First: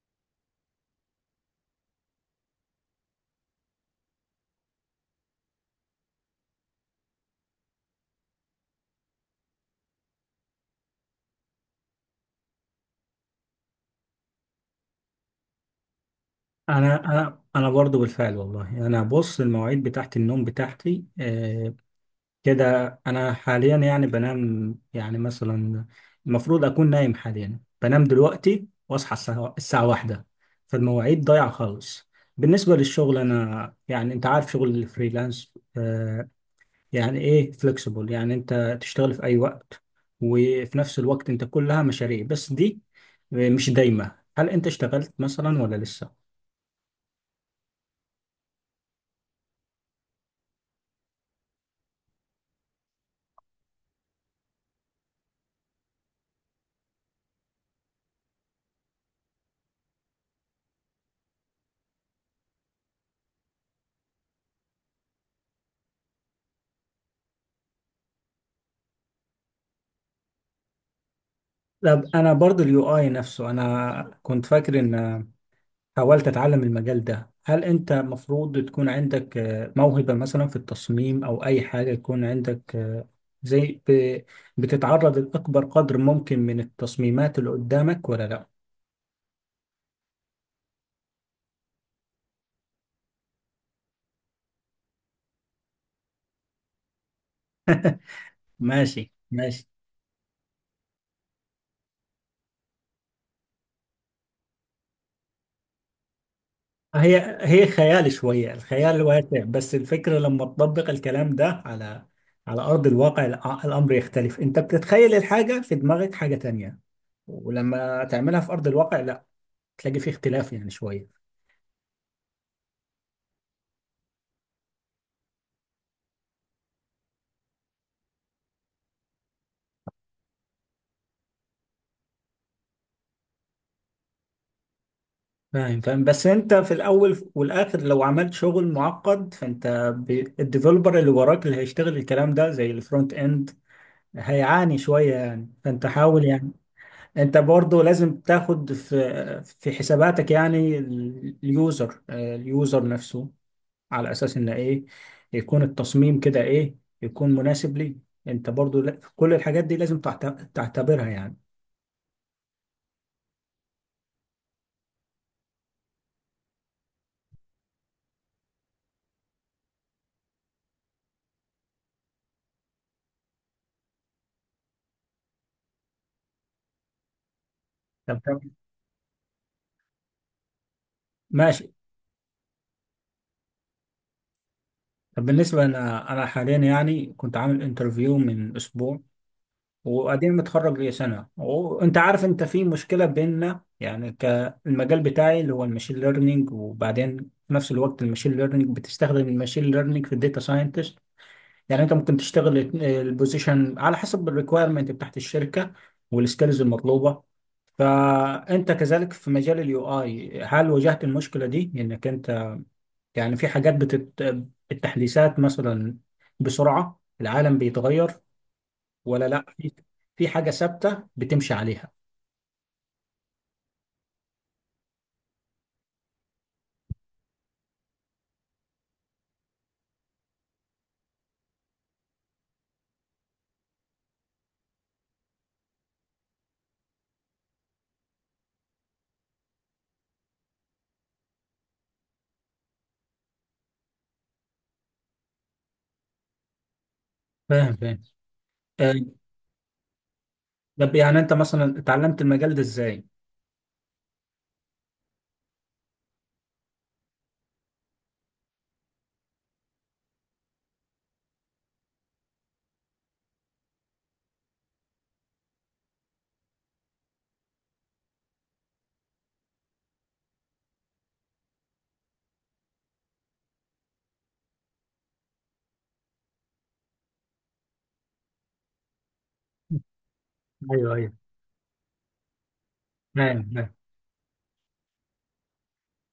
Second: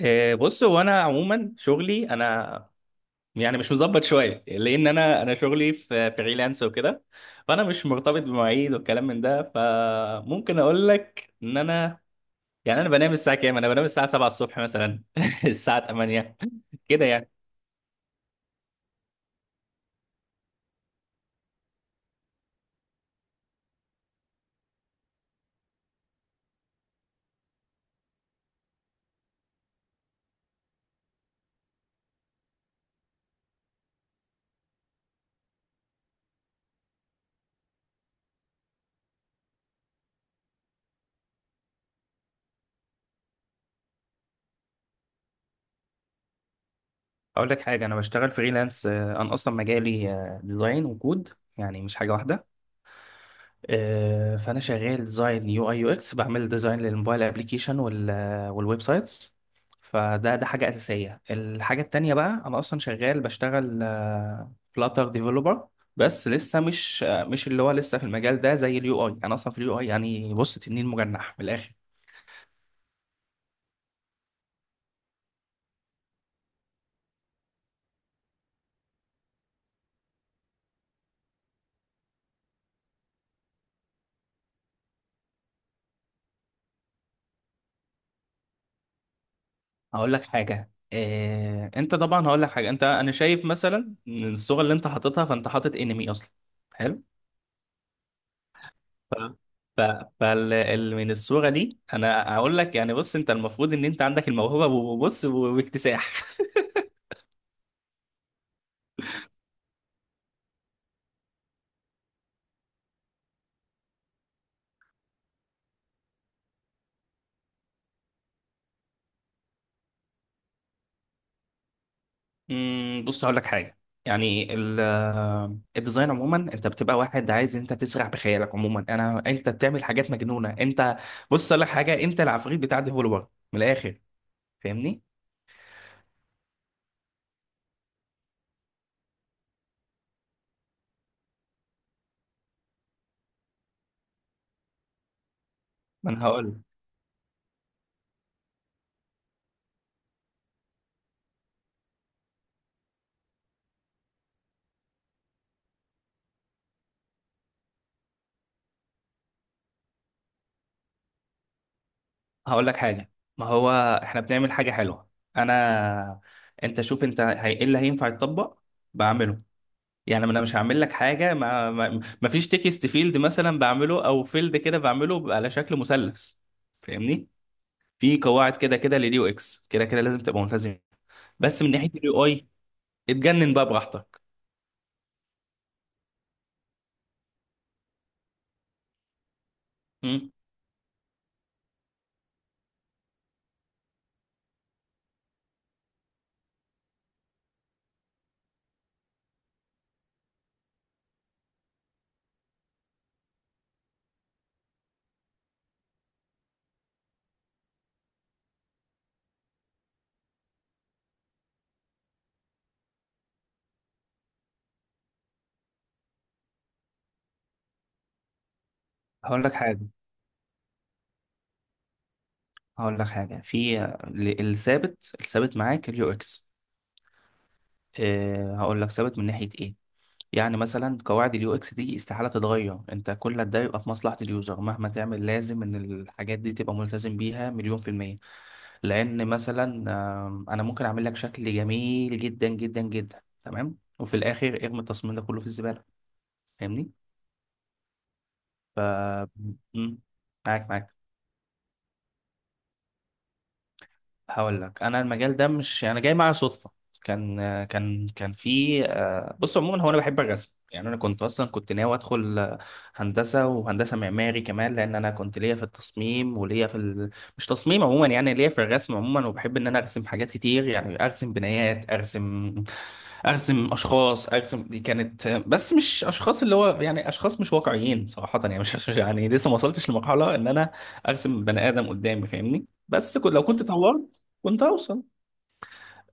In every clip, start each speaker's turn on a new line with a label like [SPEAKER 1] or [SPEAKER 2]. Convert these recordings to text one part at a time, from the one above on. [SPEAKER 1] بص، هو انا عموما شغلي، انا يعني مش مظبط شويه، لان انا شغلي في فريلانس وكده. فانا مش مرتبط بمواعيد والكلام من ده، فممكن اقول لك ان انا يعني انا بنام الساعه كام؟ انا بنام الساعه 7 الصبح مثلا الساعه 8
[SPEAKER 2] انا
[SPEAKER 1] كده يعني.
[SPEAKER 2] انا انا برضو بالفعل والله انا، بص، المواعيد بتاعت النوم بتاعتي كده. انا حاليا يعني بنام، يعني مثلا المفروض اكون نايم، حاليا بنام دلوقتي واصحى الساعه واحدة. فالمواعيد ضايعه خالص. بالنسبه للشغل انا يعني انت عارف شغل الفريلانس، يعني ايه فليكسيبل، يعني انت تشتغل في اي وقت، وفي نفس الوقت انت كلها مشاريع، بس دي مش دايمه. هل انت اشتغلت مثلا ولا لسه؟
[SPEAKER 1] اقول لك حاجه، انا بشتغل فريلانس. انا اصلا مجالي ديزاين وكود، يعني مش حاجه واحده. فانا شغال ديزاين يو اي يو اكس، بعمل ديزاين للموبايل ابلكيشن والويب سايتس. فده حاجه اساسيه. الحاجه التانية بقى، انا اصلا شغال، بشتغل فلاتر ديفلوبر، بس لسه مش مش اللي هو، لسه في المجال ده. زي اليو اي، انا اصلا في اليو اي يعني، بص، تنين مجنح من الاخر.
[SPEAKER 2] طب انا برضو اليو اي نفسه، انا كنت فاكر ان، حاولت اتعلم المجال ده، هل انت مفروض تكون عندك موهبة مثلا في التصميم، او اي حاجة يكون عندك، زي ب- بتتعرض لاكبر قدر ممكن من التصميمات اللي قدامك ولا لا؟
[SPEAKER 1] هقول لك حاجه انت طبعا، هقول لك حاجه، انت انا شايف مثلا إن الصوره اللي انت حاططها، فانت حاطط انمي اصلا. حلو.
[SPEAKER 2] ماشي
[SPEAKER 1] ف...
[SPEAKER 2] ماشي.
[SPEAKER 1] ف... من الصورة دي انا هقول لك، يعني بص، انت المفروض ان انت عندك الموهبة، وبص، واكتساح.
[SPEAKER 2] هي خيال شوية، الخيال واسع، بس الفكرة لما تطبق الكلام ده على أرض الواقع، الأمر يختلف. أنت بتتخيل الحاجة في دماغك حاجة تانية، ولما تعملها في أرض الواقع لا، تلاقي فيه اختلاف يعني شوية.
[SPEAKER 1] بص، هقول لك حاجة. يعني ال... آه، الديزاين عموما انت بتبقى واحد عايز انت تسرح بخيالك عموما. انا، انت بتعمل حاجات مجنونة انت. بص اقول لك حاجة، انت العفريت بتاع ديفولبر من الاخر. فاهمني؟
[SPEAKER 2] فاهم فاهم، بس أنت في الأول والآخر لو عملت شغل معقد فأنت، الديفلوبر اللي وراك اللي هيشتغل الكلام ده زي الفرونت إند هيعاني شوية يعني، فأنت
[SPEAKER 1] ما انا
[SPEAKER 2] حاول يعني.
[SPEAKER 1] هقول
[SPEAKER 2] انت برضو لازم تاخد في حساباتك يعني اليوزر، اليوزر نفسه، على اساس ان ايه يكون التصميم كده، ايه يكون مناسب ليه. انت برضو كل الحاجات دي لازم تعتبرها يعني.
[SPEAKER 1] هقول لك حاجة. ما هو احنا بنعمل حاجة حلوة. انا، انت شوف انت ايه اللي هينفع يتطبق بعمله. يعني انا مش هعمل لك حاجه ما فيش تكست فيلد مثلا بعمله، او فيلد كده بعمله بيبقى على شكل مثلث. فاهمني؟ في
[SPEAKER 2] طب
[SPEAKER 1] قواعد كده كده لليو اكس، كده كده لازم تبقى ملتزم. بس من
[SPEAKER 2] ماشي.
[SPEAKER 1] ناحيه اليو اي، اتجنن بقى براحتك.
[SPEAKER 2] طب بالنسبة، انا حاليا يعني كنت عامل انترفيو من اسبوع،
[SPEAKER 1] مم.
[SPEAKER 2] وبعدين متخرج لي سنة. وانت عارف انت في مشكلة بيننا يعني، كالمجال بتاعي اللي هو الماشين ليرنينج، وبعدين في نفس الوقت الماشين ليرنينج بتستخدم الماشين ليرنينج في الداتا ساينتست. يعني انت ممكن تشتغل البوزيشن على حسب الريكويرمنت بتاعت الشركة والسكيلز المطلوبة. فانت كذلك في مجال اليو اي، هل واجهت المشكلة دي، انك انت يعني في حاجات التحديثات مثلا، بسرعة العالم بيتغير، ولا لا،
[SPEAKER 1] هقول لك
[SPEAKER 2] في
[SPEAKER 1] حاجه
[SPEAKER 2] في حاجة ثابتة بتمشي عليها؟
[SPEAKER 1] هقول لك حاجه، في الثابت، معاك اليو اكس. أه، هقول لك ثابت من ناحيه ايه. يعني مثلا قواعد اليو اكس دي استحاله تتغير، انت كل ده يبقى في مصلحه اليوزر. مهما تعمل لازم ان الحاجات دي تبقى ملتزم بيها 100%. لان مثلا انا ممكن اعمل لك شكل جميل جدا جدا جدا تمام، وفي الاخر ارمي التصميم ده كله في الزباله. فاهمني؟
[SPEAKER 2] فاهم فاهم.
[SPEAKER 1] ف
[SPEAKER 2] آه،
[SPEAKER 1] مم، معاك،
[SPEAKER 2] طب
[SPEAKER 1] معاك.
[SPEAKER 2] يعني انت مثلا اتعلمت المجال ده ازاي؟
[SPEAKER 1] هقول لك، انا المجال ده مش يعني، انا جاي معايا صدفه. كان كان في، بص عموما، هو انا بحب الرسم، يعني انا كنت اصلا كنت ناوي ادخل هندسه، وهندسه معماري كمان، لان انا كنت ليا في التصميم وليا في مش تصميم عموما يعني، ليا في الرسم عموما. وبحب ان انا ارسم حاجات كتير، يعني ارسم بنايات، ارسم اشخاص، ارسم. دي كانت، بس مش اشخاص، اللي هو يعني اشخاص مش واقعيين، صراحه، يعني مش يعني لسه ما وصلتش لمرحله ان انا
[SPEAKER 2] ايوه ايوه،
[SPEAKER 1] ارسم بني ادم قدامي. فاهمني؟
[SPEAKER 2] فاهم
[SPEAKER 1] لو كنت
[SPEAKER 2] فاهم.
[SPEAKER 1] طورت كنت هوصل.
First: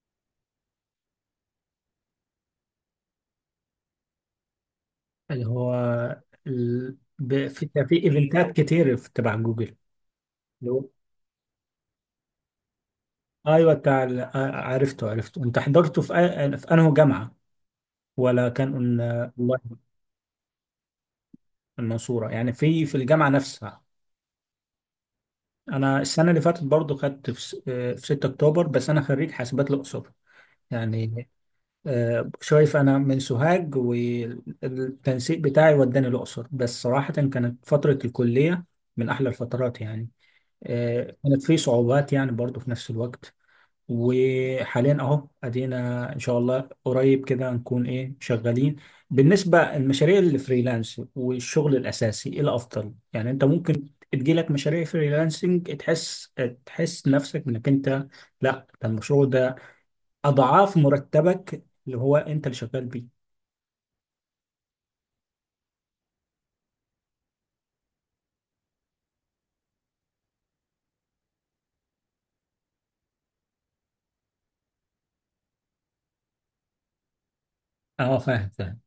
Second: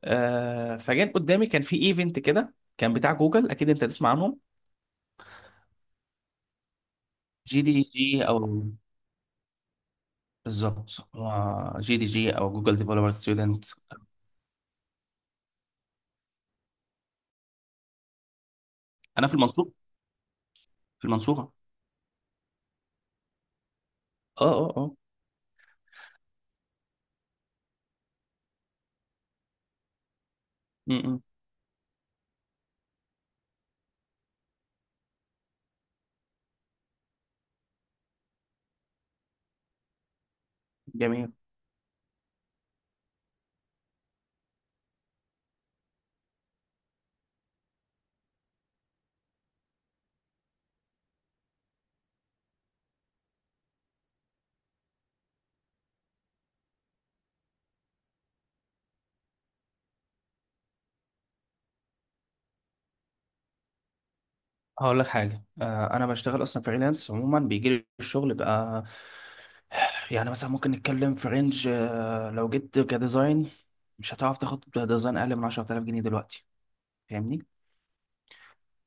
[SPEAKER 1] آه، فجأة قدامي كان في ايفنت كده كان بتاع جوجل، اكيد انت تسمع عنهم،
[SPEAKER 2] اللي هو
[SPEAKER 1] جي
[SPEAKER 2] في
[SPEAKER 1] دي
[SPEAKER 2] في
[SPEAKER 1] جي او.
[SPEAKER 2] ايفنتات كتير في تبع جوجل. اللي هو-
[SPEAKER 1] بالظبط، هو جي دي جي او، جوجل ديفلوبر ستودنت.
[SPEAKER 2] ايوه، بتاع عرفته عرفته، انت حضرته في في انهي جامعة؟ ولا كان
[SPEAKER 1] انا في
[SPEAKER 2] والله،
[SPEAKER 1] المنصورة، في المنصورة.
[SPEAKER 2] المنصورة يعني، في في الجامعة نفسها.
[SPEAKER 1] اه. اه، اه.
[SPEAKER 2] انا السنة اللي فاتت برضو خدت في 6 اكتوبر، بس انا خريج حاسبات الاقصر
[SPEAKER 1] م- م.
[SPEAKER 2] يعني. شايف، انا من سوهاج والتنسيق بتاعي وداني الاقصر، بس صراحه كانت فتره الكليه من احلى الفترات يعني.
[SPEAKER 1] جميل.
[SPEAKER 2] كانت في صعوبات يعني برضو في نفس الوقت. وحاليا اهو ادينا ان شاء الله قريب كده نكون ايه شغالين. بالنسبه المشاريع الفريلانس والشغل الاساسي ايه الافضل؟ يعني انت ممكن تجيلك مشاريع فريلانسنج، تحس نفسك انك انت، لا ده المشروع ده اضعاف مرتبك اللي هو انت اللي شغال بيه.
[SPEAKER 1] هقول لك حاجة، آه، انا بشتغل اصلا فريلانس عموما، بيجي لي الشغل بقى. يعني مثلا ممكن نتكلم في رينج، آه، لو جيت كديزاين، مش هتعرف تاخد ديزاين اقل من 10,000 جنيه دلوقتي. فاهمني؟
[SPEAKER 2] اه فاهم فاهم.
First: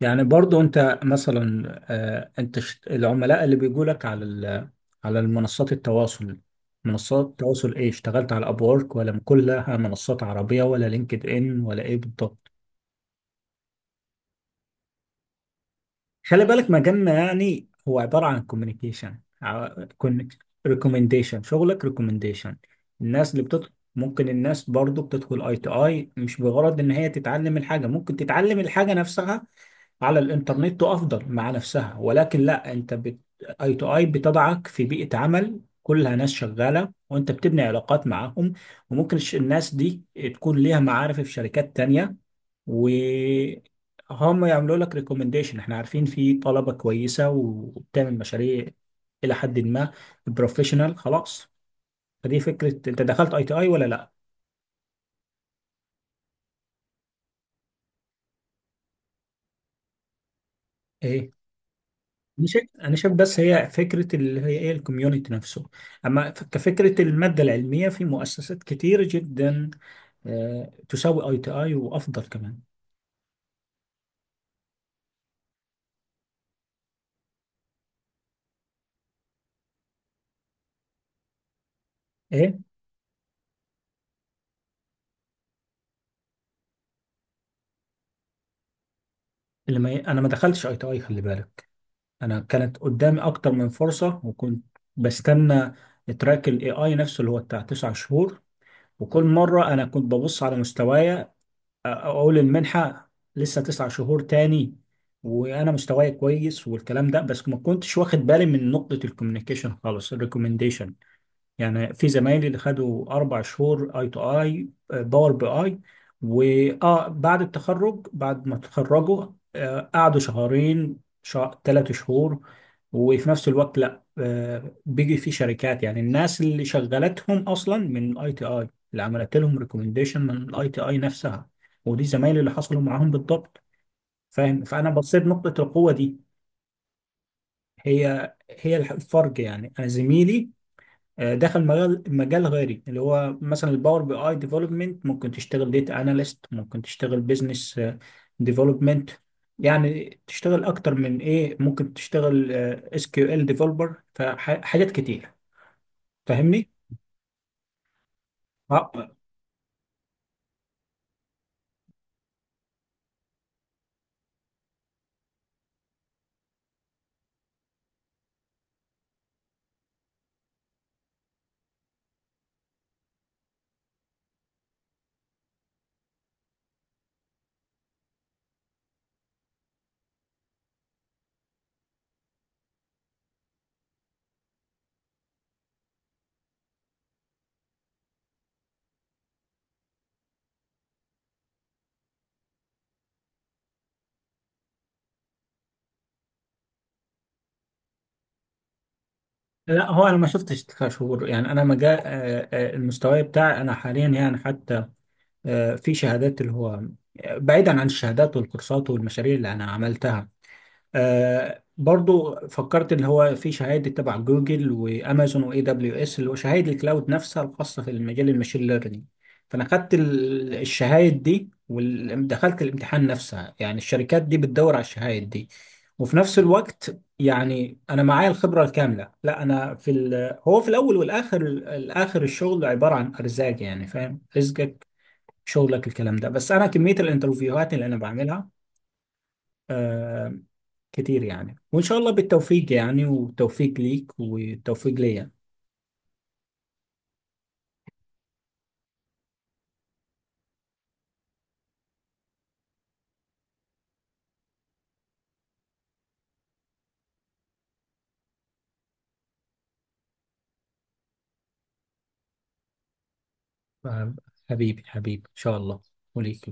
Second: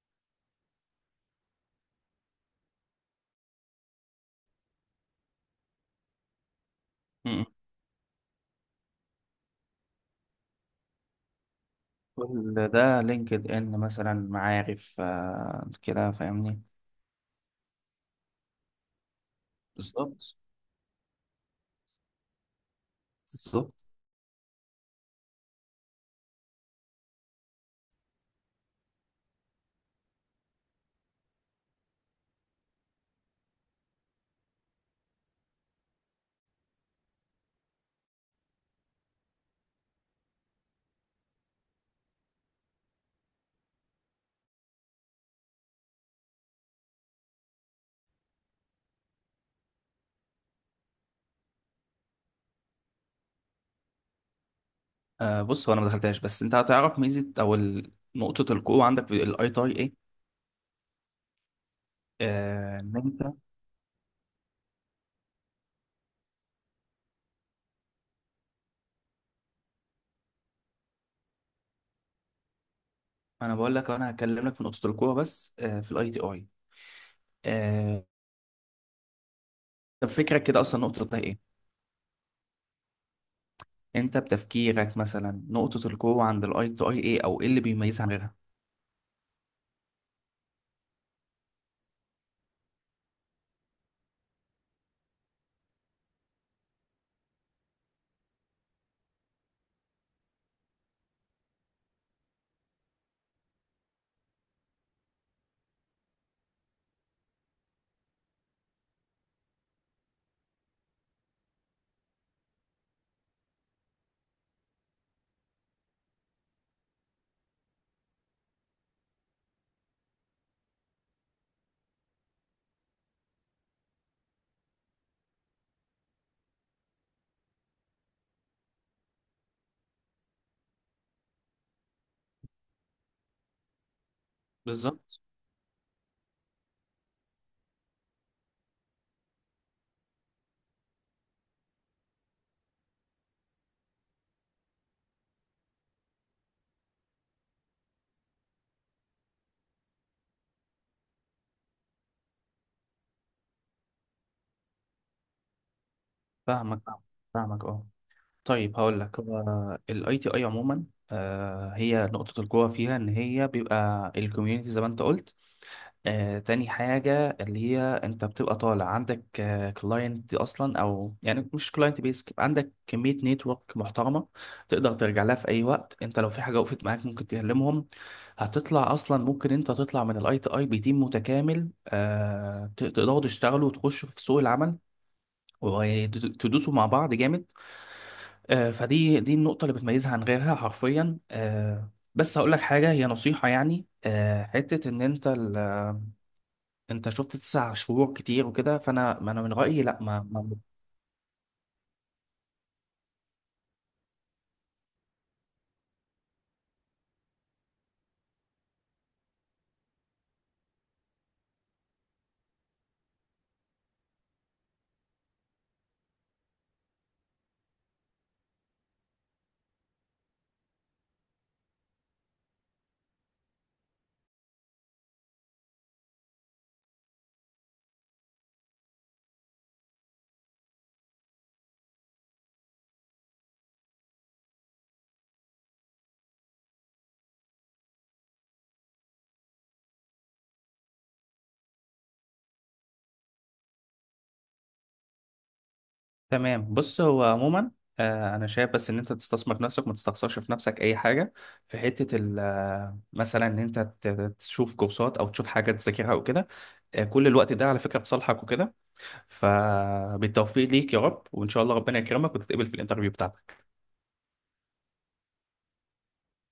[SPEAKER 2] يعني برضو انت مثلا، انت العملاء اللي بيجوا لك على على المنصات التواصل منصات التواصل، ايه اشتغلت على ابورك، ولا كلها منصات عربية، ولا لينكد ان، ولا ايه بالضبط؟
[SPEAKER 1] كل ده لينكد ان مثلا، معارف، آه كده.
[SPEAKER 2] خلي
[SPEAKER 1] فاهمني؟
[SPEAKER 2] بالك مجالنا يعني هو عبارة عن كوميونيكيشن،
[SPEAKER 1] بالظبط.
[SPEAKER 2] ريكومنديشن، شغلك ريكومنديشن. الناس اللي بتدخل،
[SPEAKER 1] بالظبط.
[SPEAKER 2] ممكن الناس برضو بتدخل اي تو اي مش بغرض ان هي تتعلم الحاجة، ممكن تتعلم الحاجة نفسها على الانترنت وافضل مع نفسها، ولكن لا، انت اي تو اي بتضعك في بيئة عمل كلها ناس شغالة، وانت بتبني علاقات معاهم. وممكن الناس دي تكون ليها معارف في شركات تانية، وهم يعملوا لك ريكومنديشن، احنا عارفين في طلبة كويسة وبتعمل مشاريع إلى حد ما بروفيشنال خلاص. فدي فكرة. أنت دخلت أي تي أي ولا لأ؟
[SPEAKER 1] بص، هو انا ما دخلتهاش، بس انت هتعرف ميزه او نقطه القوه عندك في الاي تي ايه.
[SPEAKER 2] إيه؟ أنا شايف، أنا
[SPEAKER 1] ان
[SPEAKER 2] شايف
[SPEAKER 1] انت...
[SPEAKER 2] بس هي فكرة اللي هي إيه، الكوميونتي نفسه، أما كفكرة المادة العلمية في مؤسسات كتير جدا، تساوي أي تي أي وأفضل كمان.
[SPEAKER 1] انا بقول لك، انا هكلمك في نقطه القوه بس في الاي تي اي. آه، طب فكرك كده اصلا نقطه القوه ايه؟
[SPEAKER 2] إيه؟
[SPEAKER 1] انت بتفكيرك مثلا نقطه القوه عند الاي تي اي ايه، او ايه اللي بيميزها عن غيرها؟
[SPEAKER 2] اللي ما ي- أنا ما دخلتش أي تي أي خلي بالك. انا كانت قدامي اكتر من فرصه، وكنت بستنى تراك الاي اي نفسه اللي هو بتاع تسع شهور. وكل مره انا كنت ببص على مستوايا، اقول المنحه لسه تسع شهور تاني، وانا مستواي كويس والكلام ده. بس ما كنتش واخد بالي من نقطه الكوميونيكيشن خالص، الريكومنديشن. يعني في زمايلي اللي خدوا اربع شهور اي تو اي باور بي اي، واه بعد التخرج، بعد ما تخرجوا قعدوا شهرين، شهر، ثلاث شهور. وفي نفس الوقت لا، بيجي في شركات يعني الناس اللي شغلتهم اصلا من الاي تي اي، اللي عملت لهم ريكومنديشن من الاي تي اي نفسها. ودي زمايلي اللي حصلوا معاهم بالضبط. فاهم، فانا
[SPEAKER 1] بالظبط.
[SPEAKER 2] بصيت نقطة القوة دي. هي الفرق يعني. انا زميلي دخل مجال غيري، اللي هو مثلا الباور بي اي ديفلوبمنت، ممكن تشتغل ديتا اناليست، ممكن تشتغل بزنس ديفلوبمنت، يعني تشتغل اكتر من ايه، ممكن تشتغل اس كيو ال ديفلوبر، فحاجات كتير. فاهمني.
[SPEAKER 1] فاهمك. فاهمك، اه. طيب
[SPEAKER 2] آه،
[SPEAKER 1] هقول لك، هو الاي تي اي عموما هي نقطة القوة فيها ان هي بيبقى الكوميونتي زي ما انت قلت. تاني حاجة، اللي هي انت بتبقى طالع عندك كلاينت اصلا، او يعني مش كلاينت بيس، عندك كمية نتورك محترمة تقدر ترجع لها في اي وقت انت لو في حاجة وقفت معاك ممكن تكلمهم. هتطلع اصلا، ممكن انت تطلع من الاي تي اي بتيم متكامل، تقدروا تشتغلوا وتخشوا في سوق العمل، وتدوسوا مع بعض جامد. فدي النقطة اللي بتميزها عن غيرها حرفيا. بس هقول لك حاجة، هي نصيحة يعني، حتة إن أنت أنت شفت 9 شهور كتير وكده، فأنا، ما أنا من رأيي
[SPEAKER 2] لا
[SPEAKER 1] لأ،
[SPEAKER 2] هو انا
[SPEAKER 1] ما...
[SPEAKER 2] ما
[SPEAKER 1] ما...
[SPEAKER 2] شفتش كشهور يعني. انا مجال، المستوى بتاعي انا حاليا يعني حتى، في شهادات اللي هو، بعيدا عن الشهادات والكورسات والمشاريع اللي انا عملتها، آه برضو فكرت اللي هو في شهادة تبع جوجل وامازون واي دبليو اس، اللي هو شهادة الكلاود نفسها الخاصة في المجال الماشين ليرنينج. فانا خدت الشهادة دي ودخلت الامتحان نفسها، يعني الشركات دي بتدور على الشهادة دي. وفي نفس الوقت يعني انا معايا الخبرة الكاملة. لا انا في هو في الاول والاخر، الشغل عبارة عن ارزاق يعني، فاهم، رزقك شغلك الكلام ده. بس انا كمية الانترفيوهات اللي انا بعملها آه، كتير يعني. وإن شاء الله بالتوفيق يعني، والتوفيق ليك والتوفيق ليا.
[SPEAKER 1] تمام. بص، هو عموما أنا شايف بس إن أنت تستثمر في نفسك، ما تستخسرش في نفسك أي حاجة، في حتة ال... آه، مثلا إن أنت تشوف كورسات أو تشوف حاجة تذاكرها أو كده. كل الوقت ده على فكرة في صالحك وكده. فبالتوفيق ليك يا رب، وإن شاء الله ربنا يكرمك وتتقبل في الانترفيو بتاعك.
[SPEAKER 2] حبيبي حبيبي، إن شاء الله، وليك.